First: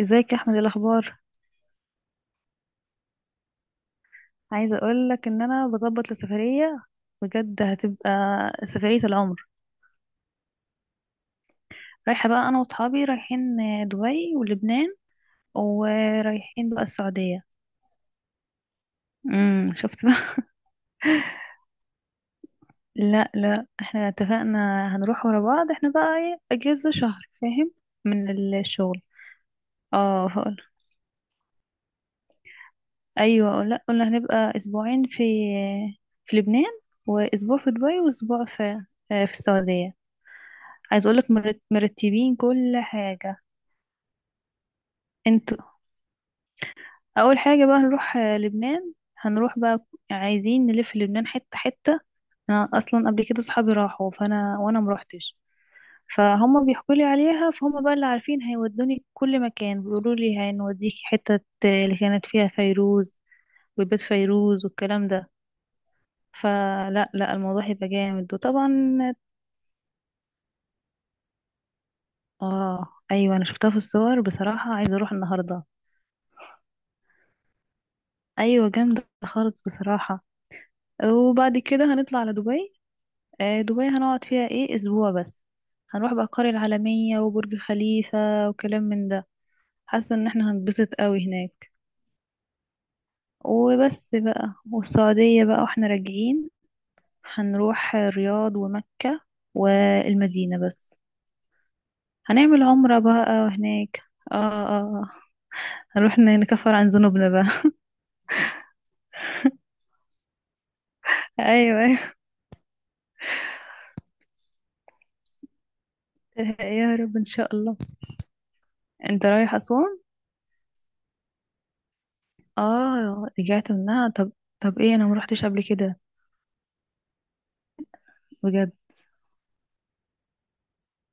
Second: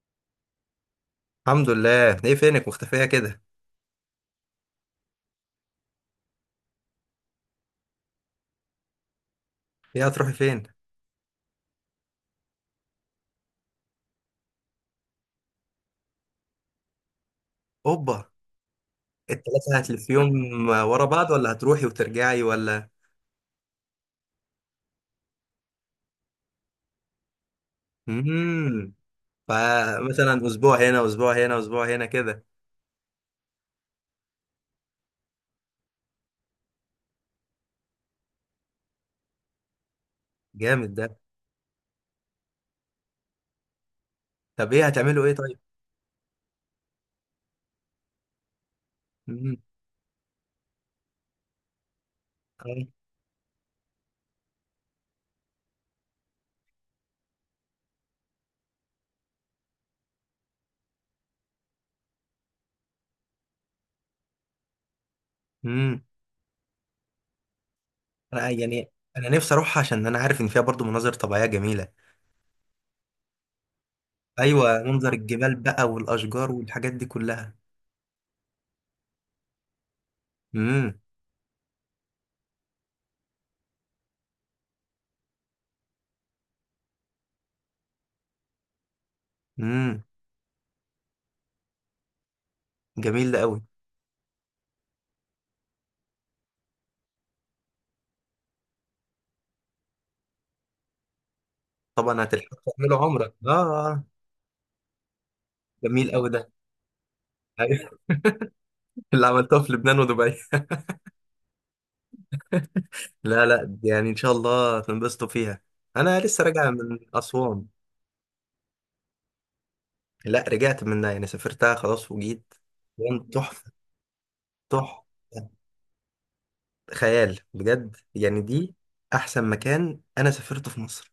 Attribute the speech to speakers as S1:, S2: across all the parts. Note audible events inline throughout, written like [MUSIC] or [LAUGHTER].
S1: ازيك يا احمد؟ إيه الاخبار؟
S2: الحمد لله، ايه فينك مختفية كده؟
S1: عايزه اقول لك ان انا بظبط لسفريه، بجد هتبقى سفريه العمر.
S2: ايه هتروحي فين؟
S1: رايحه بقى انا واصحابي، رايحين دبي ولبنان، ورايحين بقى السعوديه.
S2: اوبا! التلاتة
S1: شفت بقى.
S2: هتلفيهم
S1: [LAUGHS]
S2: ورا بعض، ولا هتروحي وترجعي، ولا؟
S1: لا لا، احنا اتفقنا هنروح ورا بعض. احنا بقى ايه، اجازه شهر فاهم، من
S2: امم.
S1: الشغل. اه
S2: فمثلا،
S1: هقول،
S2: اسبوع هنا، اسبوع هنا، اسبوع هنا كده.
S1: ايوه. لا قلنا هنبقى اسبوعين في لبنان، واسبوع في دبي، واسبوع في السعوديه.
S2: جامد
S1: عايز
S2: ده.
S1: اقولك مرتبين كل حاجه.
S2: طب، ايه هتعملوا، ايه؟
S1: انتوا.
S2: طيب.
S1: اول حاجه بقى هنروح لبنان.
S2: امم.
S1: هنروح بقى، عايزين نلف لبنان حته حته. انا اصلا قبل كده صحابي راحوا، فانا وانا مروحتش، فهم بيحكوا لي عليها. فهم بقى اللي عارفين هيودوني كل مكان، بيقولوا لي هنوديكي حته اللي كانت فيها فيروز، وبيت فيروز والكلام ده.
S2: امم.
S1: فلا لا، الموضوع هيبقى جامد.
S2: انا يعني
S1: وطبعا
S2: انا نفسي اروح، عشان انا عارف ان فيها برضو مناظر طبيعية جميلة.
S1: اه، ايوه، انا شفتها في الصور بصراحه،
S2: ايوه،
S1: عايزه
S2: منظر
S1: اروح
S2: الجبال
S1: النهارده.
S2: بقى والاشجار والحاجات دي كلها.
S1: ايوه جامده خالص بصراحه.
S2: امم.
S1: وبعد كده هنطلع على دبي. آه، دبي هنقعد فيها ايه، اسبوع بس. هنروح بقى القرية العالمية وبرج خليفة وكلام من ده.
S2: امم.
S1: حاسة ان احنا هنتبسط قوي هناك.
S2: جميل ده قوي.
S1: وبس بقى. والسعودية بقى واحنا راجعين، هنروح الرياض ومكة والمدينة بس.
S2: طبعا هتلحقوا
S1: هنعمل
S2: تعملوا
S1: عمرة بقى
S2: عمرة، اه؟
S1: هناك.
S2: آه.
S1: اه اه. آه.
S2: جميل
S1: هنروح
S2: قوي ده.
S1: نكفر عن ذنوبنا بقى.
S2: اللي عملتها في لبنان ودبي.
S1: [LAUGHS] ايوه.
S2: لا، لا، يعني ان شاء الله تنبسطوا فيها. انا لسه
S1: ايوه
S2: راجع
S1: يا
S2: من
S1: رب ان شاء
S2: اسوان.
S1: الله. انت رايح اسوان؟
S2: لا، رجعت منها، يعني سافرتها خلاص وجيت. كان
S1: اه،
S2: تحفه.
S1: رجعت منها؟ طب. طب ايه،
S2: تحفه.
S1: انا ما روحتش قبل كده.
S2: خيال بجد، يعني
S1: بجد؟
S2: دي. احسن مكان انا سافرته في مصر.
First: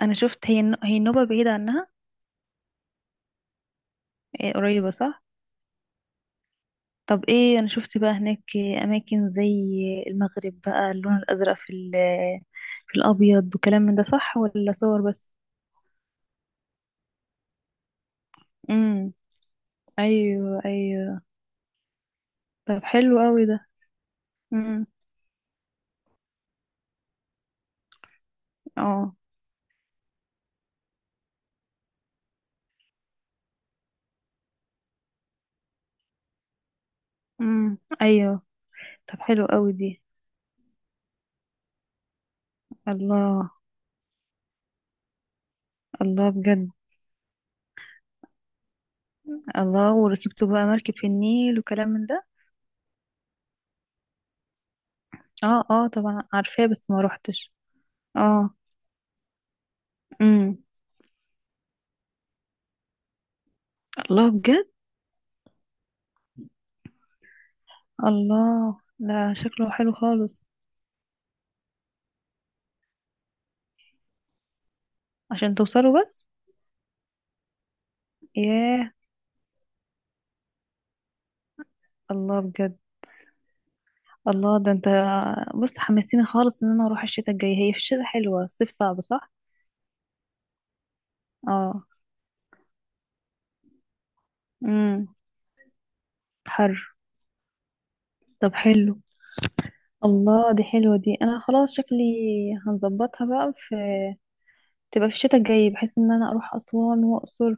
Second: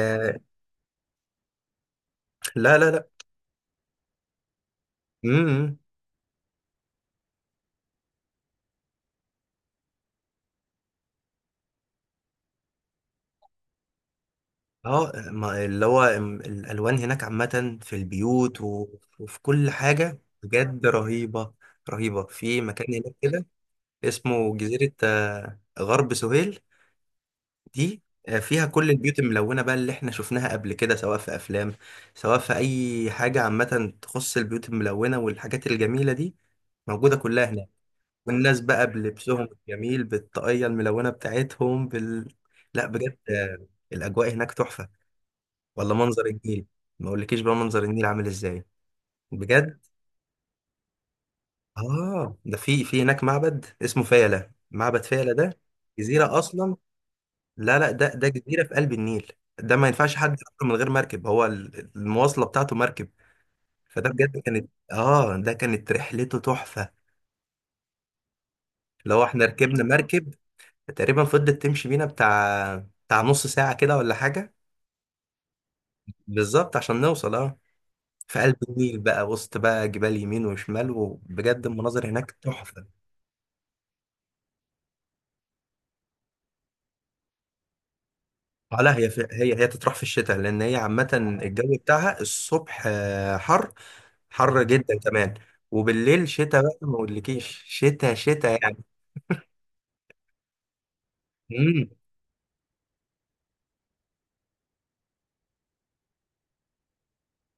S1: انا شفت، هي النوبة بعيدة عنها؟
S2: لا، لا، لا.
S1: إيه قريبة صح.
S2: امم. إمم.
S1: طب ايه، انا شفت بقى هناك اماكن زي المغرب بقى، اللون الازرق في في الابيض وكلام من ده، صح ولا صور بس؟
S2: اللي هو الالوان هناك عامه في البيوت، و-
S1: امم
S2: وفي كل حاجه
S1: ايوه.
S2: بجد
S1: ايوه،
S2: رهيبه. رهيبه، في
S1: طب
S2: مكان هناك
S1: حلو قوي
S2: كده
S1: ده.
S2: اسمه
S1: امم.
S2: جزيره غرب سهيل دي. فيها كل
S1: اه.
S2: البيوت الملونة بقى اللي احنا شفناها قبل كده، سواء في أفلام، سواء في أي حاجة عامة تخص البيوت الملونة والحاجات الجميلة دي، موجودة كلها هناك.
S1: امم. ايوه،
S2: والناس بقى
S1: طب حلو
S2: بلبسهم
S1: قوي دي.
S2: الجميل بالطاقية الملونة بتاعتهم لا بجد،
S1: الله.
S2: الأجواء هناك تحفة. ولا منظر
S1: الله
S2: النيل!
S1: بجد.
S2: ما أقولكيش بقى منظر النيل عامل إزاي، بجد.
S1: الله، وركبتوا بقى مركب في النيل وكلام من ده؟
S2: آه، ده في في هناك معبد اسمه فيلة، معبد فيلة ده
S1: اه اه، طبعا
S2: جزيرة
S1: عارفاه
S2: أصلا.
S1: بس ما روحتش.
S2: لا، لا، ده
S1: اه.
S2: جزيرة في قلب النيل. ده ما ينفعش حد يروح
S1: امم.
S2: من غير مركب، هو المواصلة بتاعته مركب. فده
S1: الله
S2: بجد
S1: بجد.
S2: كانت اه ده كانت رحلته تحفة،
S1: الله ده
S2: لو احنا
S1: شكله
S2: ركبنا
S1: حلو
S2: مركب.
S1: خالص.
S2: تقريبا فضلت تمشي بينا بتاع نص ساعة كده، ولا حاجة.
S1: عشان توصلوا بس؟
S2: بالظبط عشان نوصل، اه، في قلب
S1: ياه.
S2: النيل بقى، وسط بقى جبال يمين وشمال، وبجد المناظر هناك
S1: الله بجد.
S2: تحفة.
S1: الله ده انت. بص، حمستيني خالص ان انا اروح الشتاء الجاي. هي في الشتاء حلوة، الصيف
S2: لا،
S1: صعب
S2: هي في
S1: صح؟
S2: هي هي تطرح في الشتاء، لان هي عامه الجو
S1: اه.
S2: بتاعها الصبح حر، حر جدا
S1: امم.
S2: كمان. وبالليل شتاء
S1: حر.
S2: بقى، ما اقولكيش شتاء
S1: طب
S2: شتاء يعني.
S1: حلو. الله دي حلوة، دي انا خلاص
S2: امم.
S1: شكلي هنظبطها بقى في، تبقى في الشتاء الجاي، بحيث ان انا اروح اسوان واقصر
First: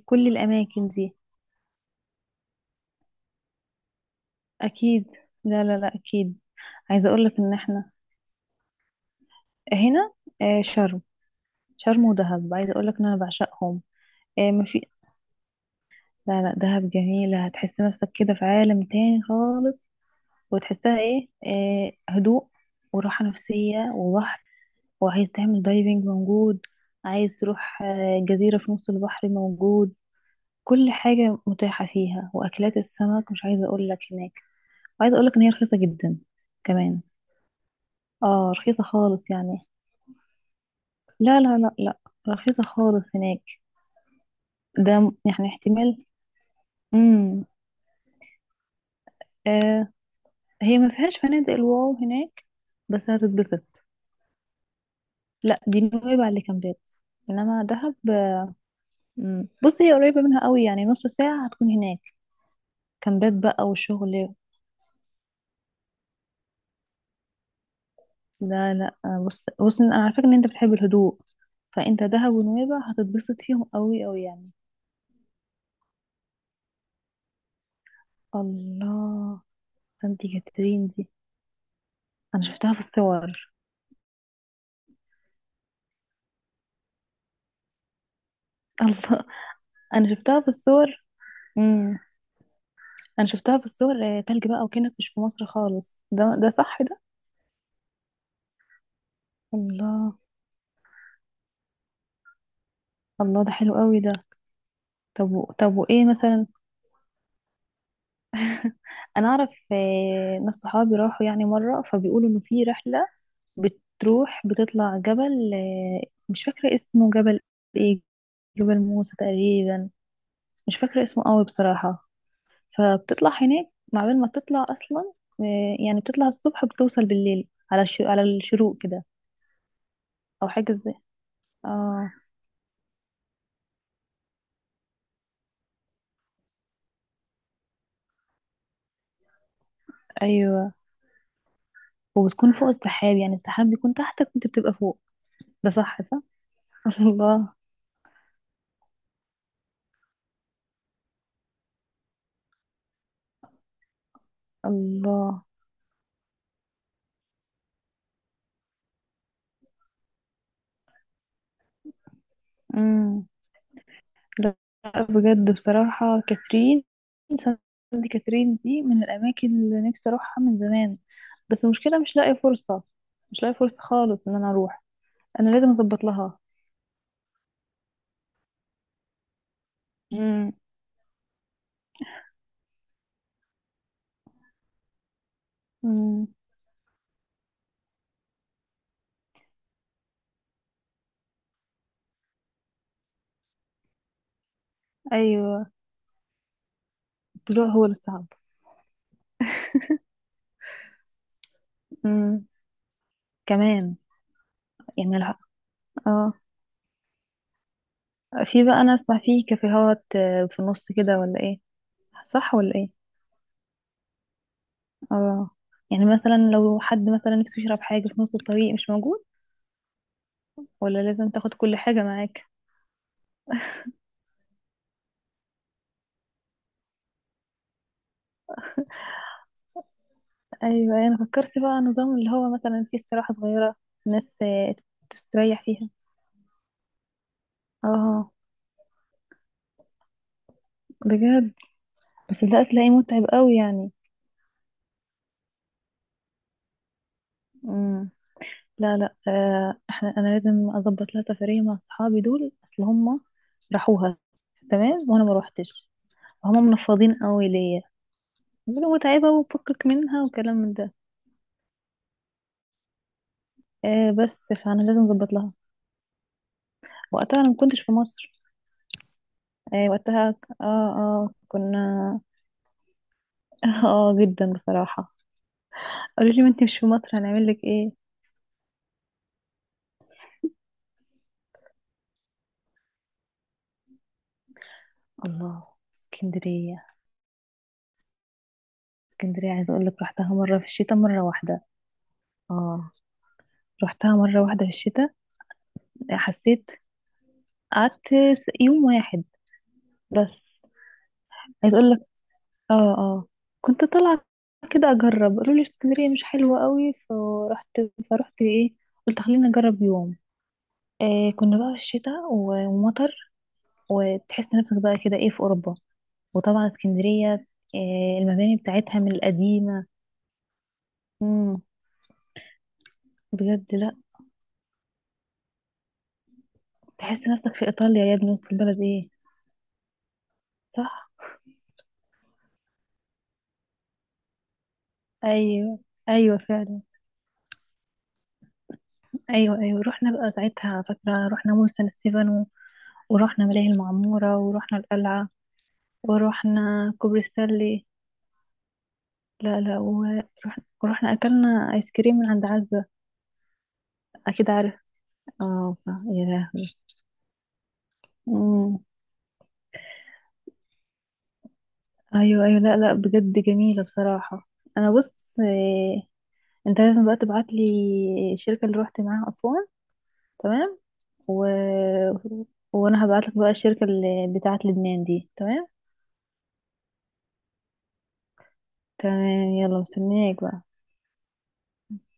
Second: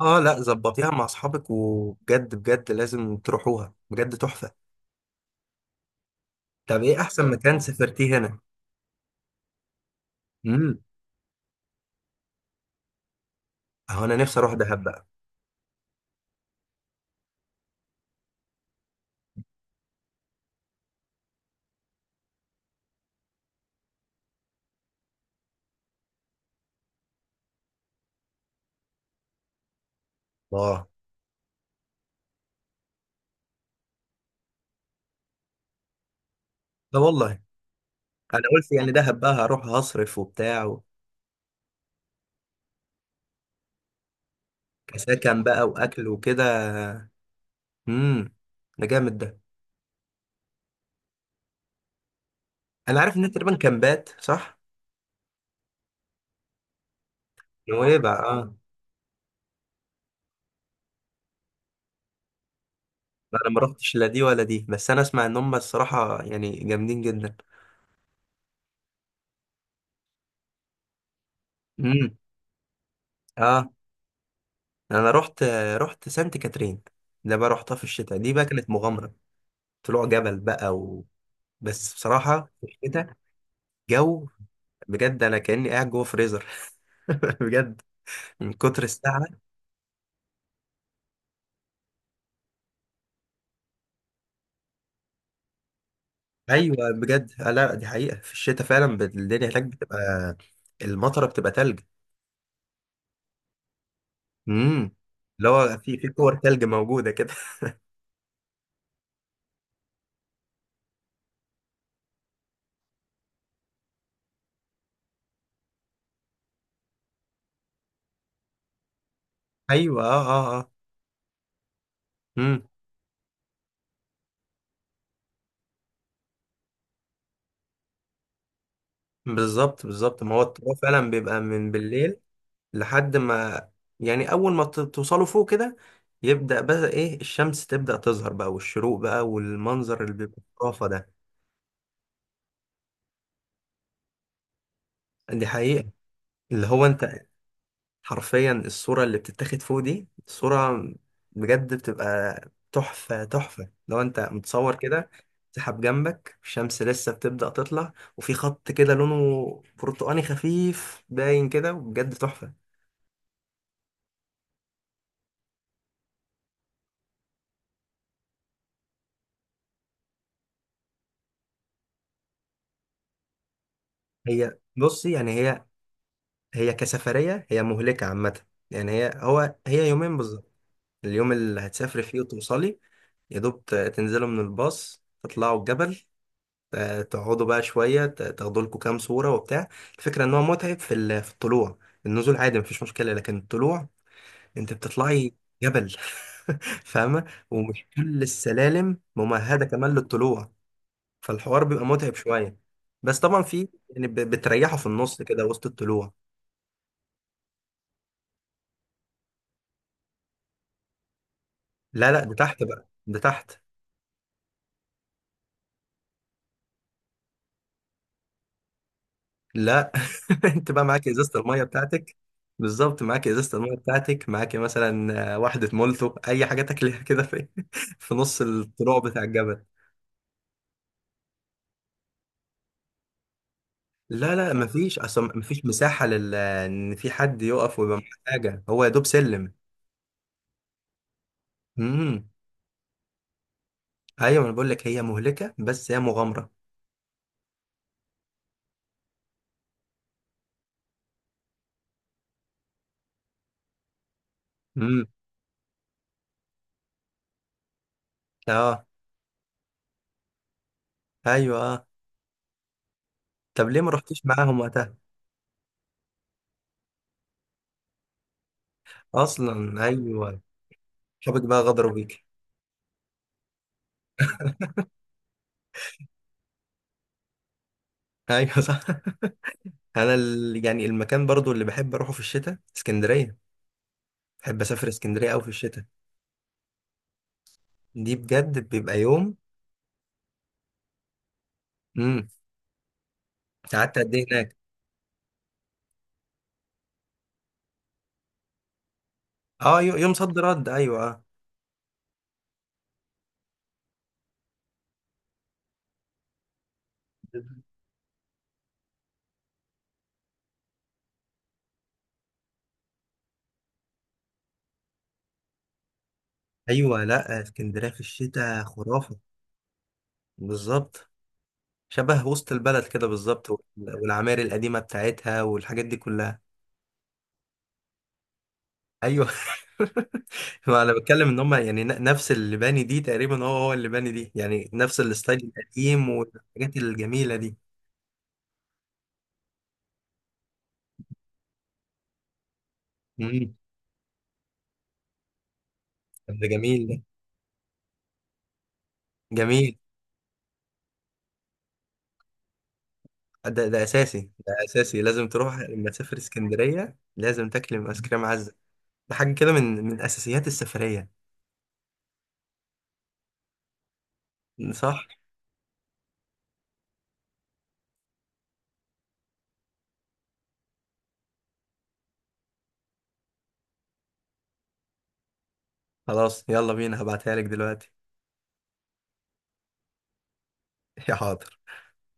S2: اه، لا،
S1: الاماكن
S2: ظبطيها مع
S1: دي.
S2: اصحابك، وبجد بجد لازم تروحوها، بجد تحفه.
S1: اكيد. لا لا لا، اكيد.
S2: طب، ايه
S1: عايزة اقول
S2: احسن
S1: لك ان
S2: مكان
S1: احنا
S2: سافرتيه هنا؟
S1: هنا، آه،
S2: امم.
S1: شرم. شرم ودهب، عايزة اقول لك ان انا بعشقهم.
S2: اهو انا نفسي
S1: آه،
S2: اروح دهب
S1: مفي...
S2: بقى.
S1: لا لا، دهب جميلة، هتحس نفسك كده في عالم تاني خالص، وتحسها إيه هدوء وراحة نفسية وبحر. وعايز تعمل دايفنج موجود. عايز تروح جزيرة في نص البحر موجود.
S2: الله.
S1: كل حاجة متاحة فيها، وأكلات السمك مش عايزة أقول لك هناك. وعايزة أقول لك إن هي رخيصة جدا
S2: لا
S1: كمان.
S2: والله. انا
S1: اه،
S2: قلت
S1: رخيصة
S2: يعني دهب
S1: خالص
S2: بقى
S1: يعني.
S2: هروح هصرف وبتاع،
S1: لا لا لا لا، رخيصة خالص هناك.
S2: كسكن
S1: يعني
S2: بقى
S1: احتمال.
S2: واكل وكده.
S1: امم.
S2: امم. ده جامد ده.
S1: آه. هي ما فيهاش فنادق الواو هناك،
S2: انا
S1: بس
S2: عارف ان تقريبا
S1: هتتبسط.
S2: كامبات، صح؟
S1: لا، دي نويبع اللي كامبات، انما دهب.
S2: نويبع، اه.
S1: مم. بص، هي قريبة منها قوي، يعني نص ساعة هتكون هناك. كامبات
S2: لا، انا ما
S1: بقى
S2: رحتش لا دي
S1: وشغل.
S2: ولا دي، بس انا اسمع ان هم الصراحه يعني جامدين جدا.
S1: لا لا، بص بص، انا على فكرة ان انت بتحب الهدوء، فانت
S2: امم.
S1: دهب ونويبع هتتبسط فيهم
S2: اه.
S1: قوي قوي يعني.
S2: انا رحت سانت كاترين. ده بقى رحتها في الشتاء، دي بقى كانت مغامره.
S1: الله.
S2: طلوع
S1: سانتي
S2: جبل بقى
S1: كاترين دي؟
S2: بس
S1: انا
S2: بصراحه في
S1: شفتها في
S2: الشتاء،
S1: الصور.
S2: جو، بجد انا كاني قاعد جوه فريزر. [LAUGHS] بجد، من
S1: [LAUGHS]
S2: كتر
S1: الله.
S2: الساعه.
S1: انا شفتها في الصور. امم. انا شفتها في الصور، تلج بقى، وكأنك مش في مصر خالص. ده
S2: ايوه
S1: صح ده؟
S2: بجد. لا، دي حقيقه في الشتاء، فعلا الدنيا هناك بتبقى
S1: الله.
S2: المطره، بتبقى تلج.
S1: الله ده حلو قوي ده.
S2: امم.
S1: طب
S2: اللي
S1: طب
S2: هو في
S1: وايه
S2: في كور
S1: مثلا؟
S2: تلج موجوده كده.
S1: انا اعرف ناس صحابي راحوا يعني مره، فبيقولوا انه في رحله بتروح، بتطلع جبل، مش فاكره اسمه. جبل ايه، جبل موسى
S2: [LAUGHS]
S1: تقريبا،
S2: ايوه، اه، اه، اه.
S1: مش فاكره اسمه قوي بصراحه.
S2: مم.
S1: فبتطلع هناك مع بال ما تطلع اصلا، آه، يعني بتطلع الصبح، بتوصل بالليل على على الشروق كده،
S2: بالظبط بالظبط، ما هو
S1: او حاجه
S2: التراب
S1: زي.
S2: فعلا بيبقى من
S1: اه.
S2: بالليل لحد ما، يعني اول ما توصلوا فوق كده، يبدأ بقى، ايه، الشمس تبدأ تظهر بقى، والشروق بقى، والمنظر اللي بيبقى
S1: ايوه،
S2: خرافة ده.
S1: وبتكون فوق السحاب، يعني السحاب بيكون تحتك وانت بتبقى فوق.
S2: دي
S1: ده
S2: حقيقة.
S1: صح صح.
S2: اللي هو
S1: [LAUGHS]
S2: انت
S1: الله.
S2: حرفيا الصورة اللي بتتاخد فوق دي صورة، بجد بتبقى تحفة، تحفة لو انت متصور كده.
S1: الله.
S2: سحاب جنبك، الشمس لسه بتبدأ تطلع، وفي خط كده لونه برتقاني خفيف باين كده، وبجد تحفة.
S1: إمم. لأ. بجد بصراحة، سانت كاترين دي من الأماكن اللي نفسي أروحها من زمان، بس المشكلة مش لاقية فرصة، مش لاقية فرصة خالص إن أنا أروح.
S2: بصي، يعني
S1: أنا
S2: هي
S1: لازم أظبط لها.
S2: هي كسفرية هي مهلكة عامة. يعني هي يومين بالظبط،
S1: مم.
S2: اليوم اللي هتسافري فيه وتوصلي يا دوب، تنزلوا من الباص تطلعوا الجبل.
S1: مم.
S2: تقعدوا بقى شوية، تاخدوا لكم كام صورة وبتاع. الفكرة ان هو متعب في في الطلوع، النزول عادي مفيش مشكلة، لكن الطلوع، انت بتطلعي
S1: أيوة.
S2: جبل. [LAUGHS] فاهمة؟
S1: الطلوع هو
S2: ومش
S1: اللي
S2: كل
S1: صعب.
S2: السلالم ممهدة كمان للطلوع، فالحوار بيبقى متعب
S1: مم.
S2: شوية. بس طبعا في
S1: كمان،
S2: يعني، بتريحوا في
S1: يعني
S2: النص
S1: لا،
S2: كده، وسط الطلوع.
S1: اه، في بقى. أنا أسمع فيه كافيهات في النص كده ولا إيه؟
S2: لا، لا، ده
S1: صح
S2: تحت
S1: ولا
S2: بقى،
S1: إيه؟
S2: ده تحت.
S1: اه، يعني مثلا لو حد مثلا نفسه يشرب حاجة في نص الطريق مش موجود،
S2: لا. [LAUGHS] انت بقى
S1: ولا
S2: معاك
S1: لازم
S2: ازازه
S1: تاخد
S2: الميه
S1: كل حاجة
S2: بتاعتك.
S1: معاك؟
S2: بالظبط، معاك ازازه الميه بتاعتك، معاك مثلا واحده مولتو، اي حاجه تاكلها كده في [LAUGHS] في نص الطلوع بتاع الجبل.
S1: ايوه أيوة، انا فكرت بقى نظام اللي هو مثلا فيه استراحة صغيرة، الناس
S2: لا، لا، مفيش اصلا،
S1: تستريح
S2: مفيش
S1: فيها.
S2: مساحه لل ان في حد يقف ويبقى معاه
S1: اه.
S2: حاجه، هو يا دوب سلم.
S1: بجد.
S2: امم.
S1: بس ده هتلاقيه متعب قوي يعني.
S2: ايوه، انا بقول لك هي مهلكه بس هي مغامره.
S1: امم. لا لا، انا لازم اظبط لها سفرية مع صحابي دول، اصل هم راحوها
S2: امم.
S1: تمام وانا ما روحتش. هم منفضين قوي ليا،
S2: اه.
S1: بيقولوا متعبة وفكك منها وكلام من ده.
S2: ايوه، اه. طب، ليه ما
S1: آه،
S2: رحتيش
S1: بس
S2: معاهم
S1: فانا
S2: وقتها؟
S1: لازم اظبط لها. وقتها انا ما كنتش في مصر.
S2: اصلا،
S1: آه، وقتها
S2: ايوه. شبك، بقى غدروا
S1: كنا.
S2: بيك.
S1: [LAUGHS] اه، جدا بصراحة. قالوا لي، ما انت مش في مصر هنعمل لك ايه.
S2: [LAUGHS] ايوه، صح. انا يعني المكان برضو اللي بحب اروحه في الشتاء، اسكندريه. بحب اسافر اسكندريه قوي في
S1: الله.
S2: الشتاء،
S1: اسكندرية.
S2: دي بجد بيبقى يوم.
S1: اسكندرية عايزة اقول لك رحتها مرة في الشتاء، مرة واحدة.
S2: امم.
S1: اه.
S2: قعدت قد
S1: رحتها
S2: ايه
S1: مرة
S2: هناك؟
S1: واحدة في الشتاء. حسيت، قعدت يوم واحد
S2: اه، يوم صد
S1: بس.
S2: رد، ايوه، آه.
S1: عايزة اقول لك، اه اه، كنت طالعة كده اجرب. قالوا لي اسكندرية مش حلوة قوي،
S2: [LAUGHS]
S1: فرحت ايه. قلت خليني اجرب يوم. إيه كنا بقى في الشتاء ومطر، وتحس نفسك بقى كده ايه في اوروبا، وطبعا
S2: ايوه، لا
S1: اسكندرية،
S2: اسكندريه في
S1: إيه المباني
S2: الشتاء
S1: بتاعتها من
S2: خرافه.
S1: القديمة،
S2: بالظبط، شبه وسط البلد كده بالظبط،
S1: بجد لا،
S2: والعماير القديمه بتاعتها والحاجات دي كلها.
S1: تحس نفسك في ايطاليا يا ابني. وسط البلد ايه؟
S2: ايوه. [LAUGHS] ما
S1: صح.
S2: انا بتكلم ان هم يعني، نفس اللي باني دي تقريبا، هو اللي باني دي، يعني نفس الستايل
S1: ايوه
S2: القديم
S1: ايوه
S2: والحاجات
S1: فعلا.
S2: الجميله دي.
S1: ايوه ايوه، رحنا بقى ساعتها، فاكره رحنا مول سان ستيفانو، ورحنا
S2: امم.
S1: ملاهي المعموره، ورحنا القلعه،
S2: ده جميل،
S1: ورحنا كوبري ستانلي. لا
S2: جميل.
S1: لا، ورحنا اكلنا ايس كريم من عند عزه.
S2: ده اساسي،
S1: اكيد
S2: ده
S1: عارف.
S2: اساسي، لازم تروح،
S1: اه،
S2: لما تسافر
S1: يا لهوي.
S2: اسكندريه لازم تاكل ايس كريم عزه.
S1: أمم.
S2: ده حاجه كده من اساسيات السفريه.
S1: ايوه ايوه، لا لا، بجد جميله بصراحه. انا
S2: صح.
S1: بص، إيه، انت لازم بقى تبعت لي الشركه اللي روحت معاها اسوان، تمام، و... وانا هبعتلك بقى الشركة اللي بتاعت لبنان دي، تمام.
S2: خلاص يلا بينا، هبعتها لك دلوقتي.
S1: تمام، يلا مستنياك بقى.
S2: [LAUGHS] يا حاضر.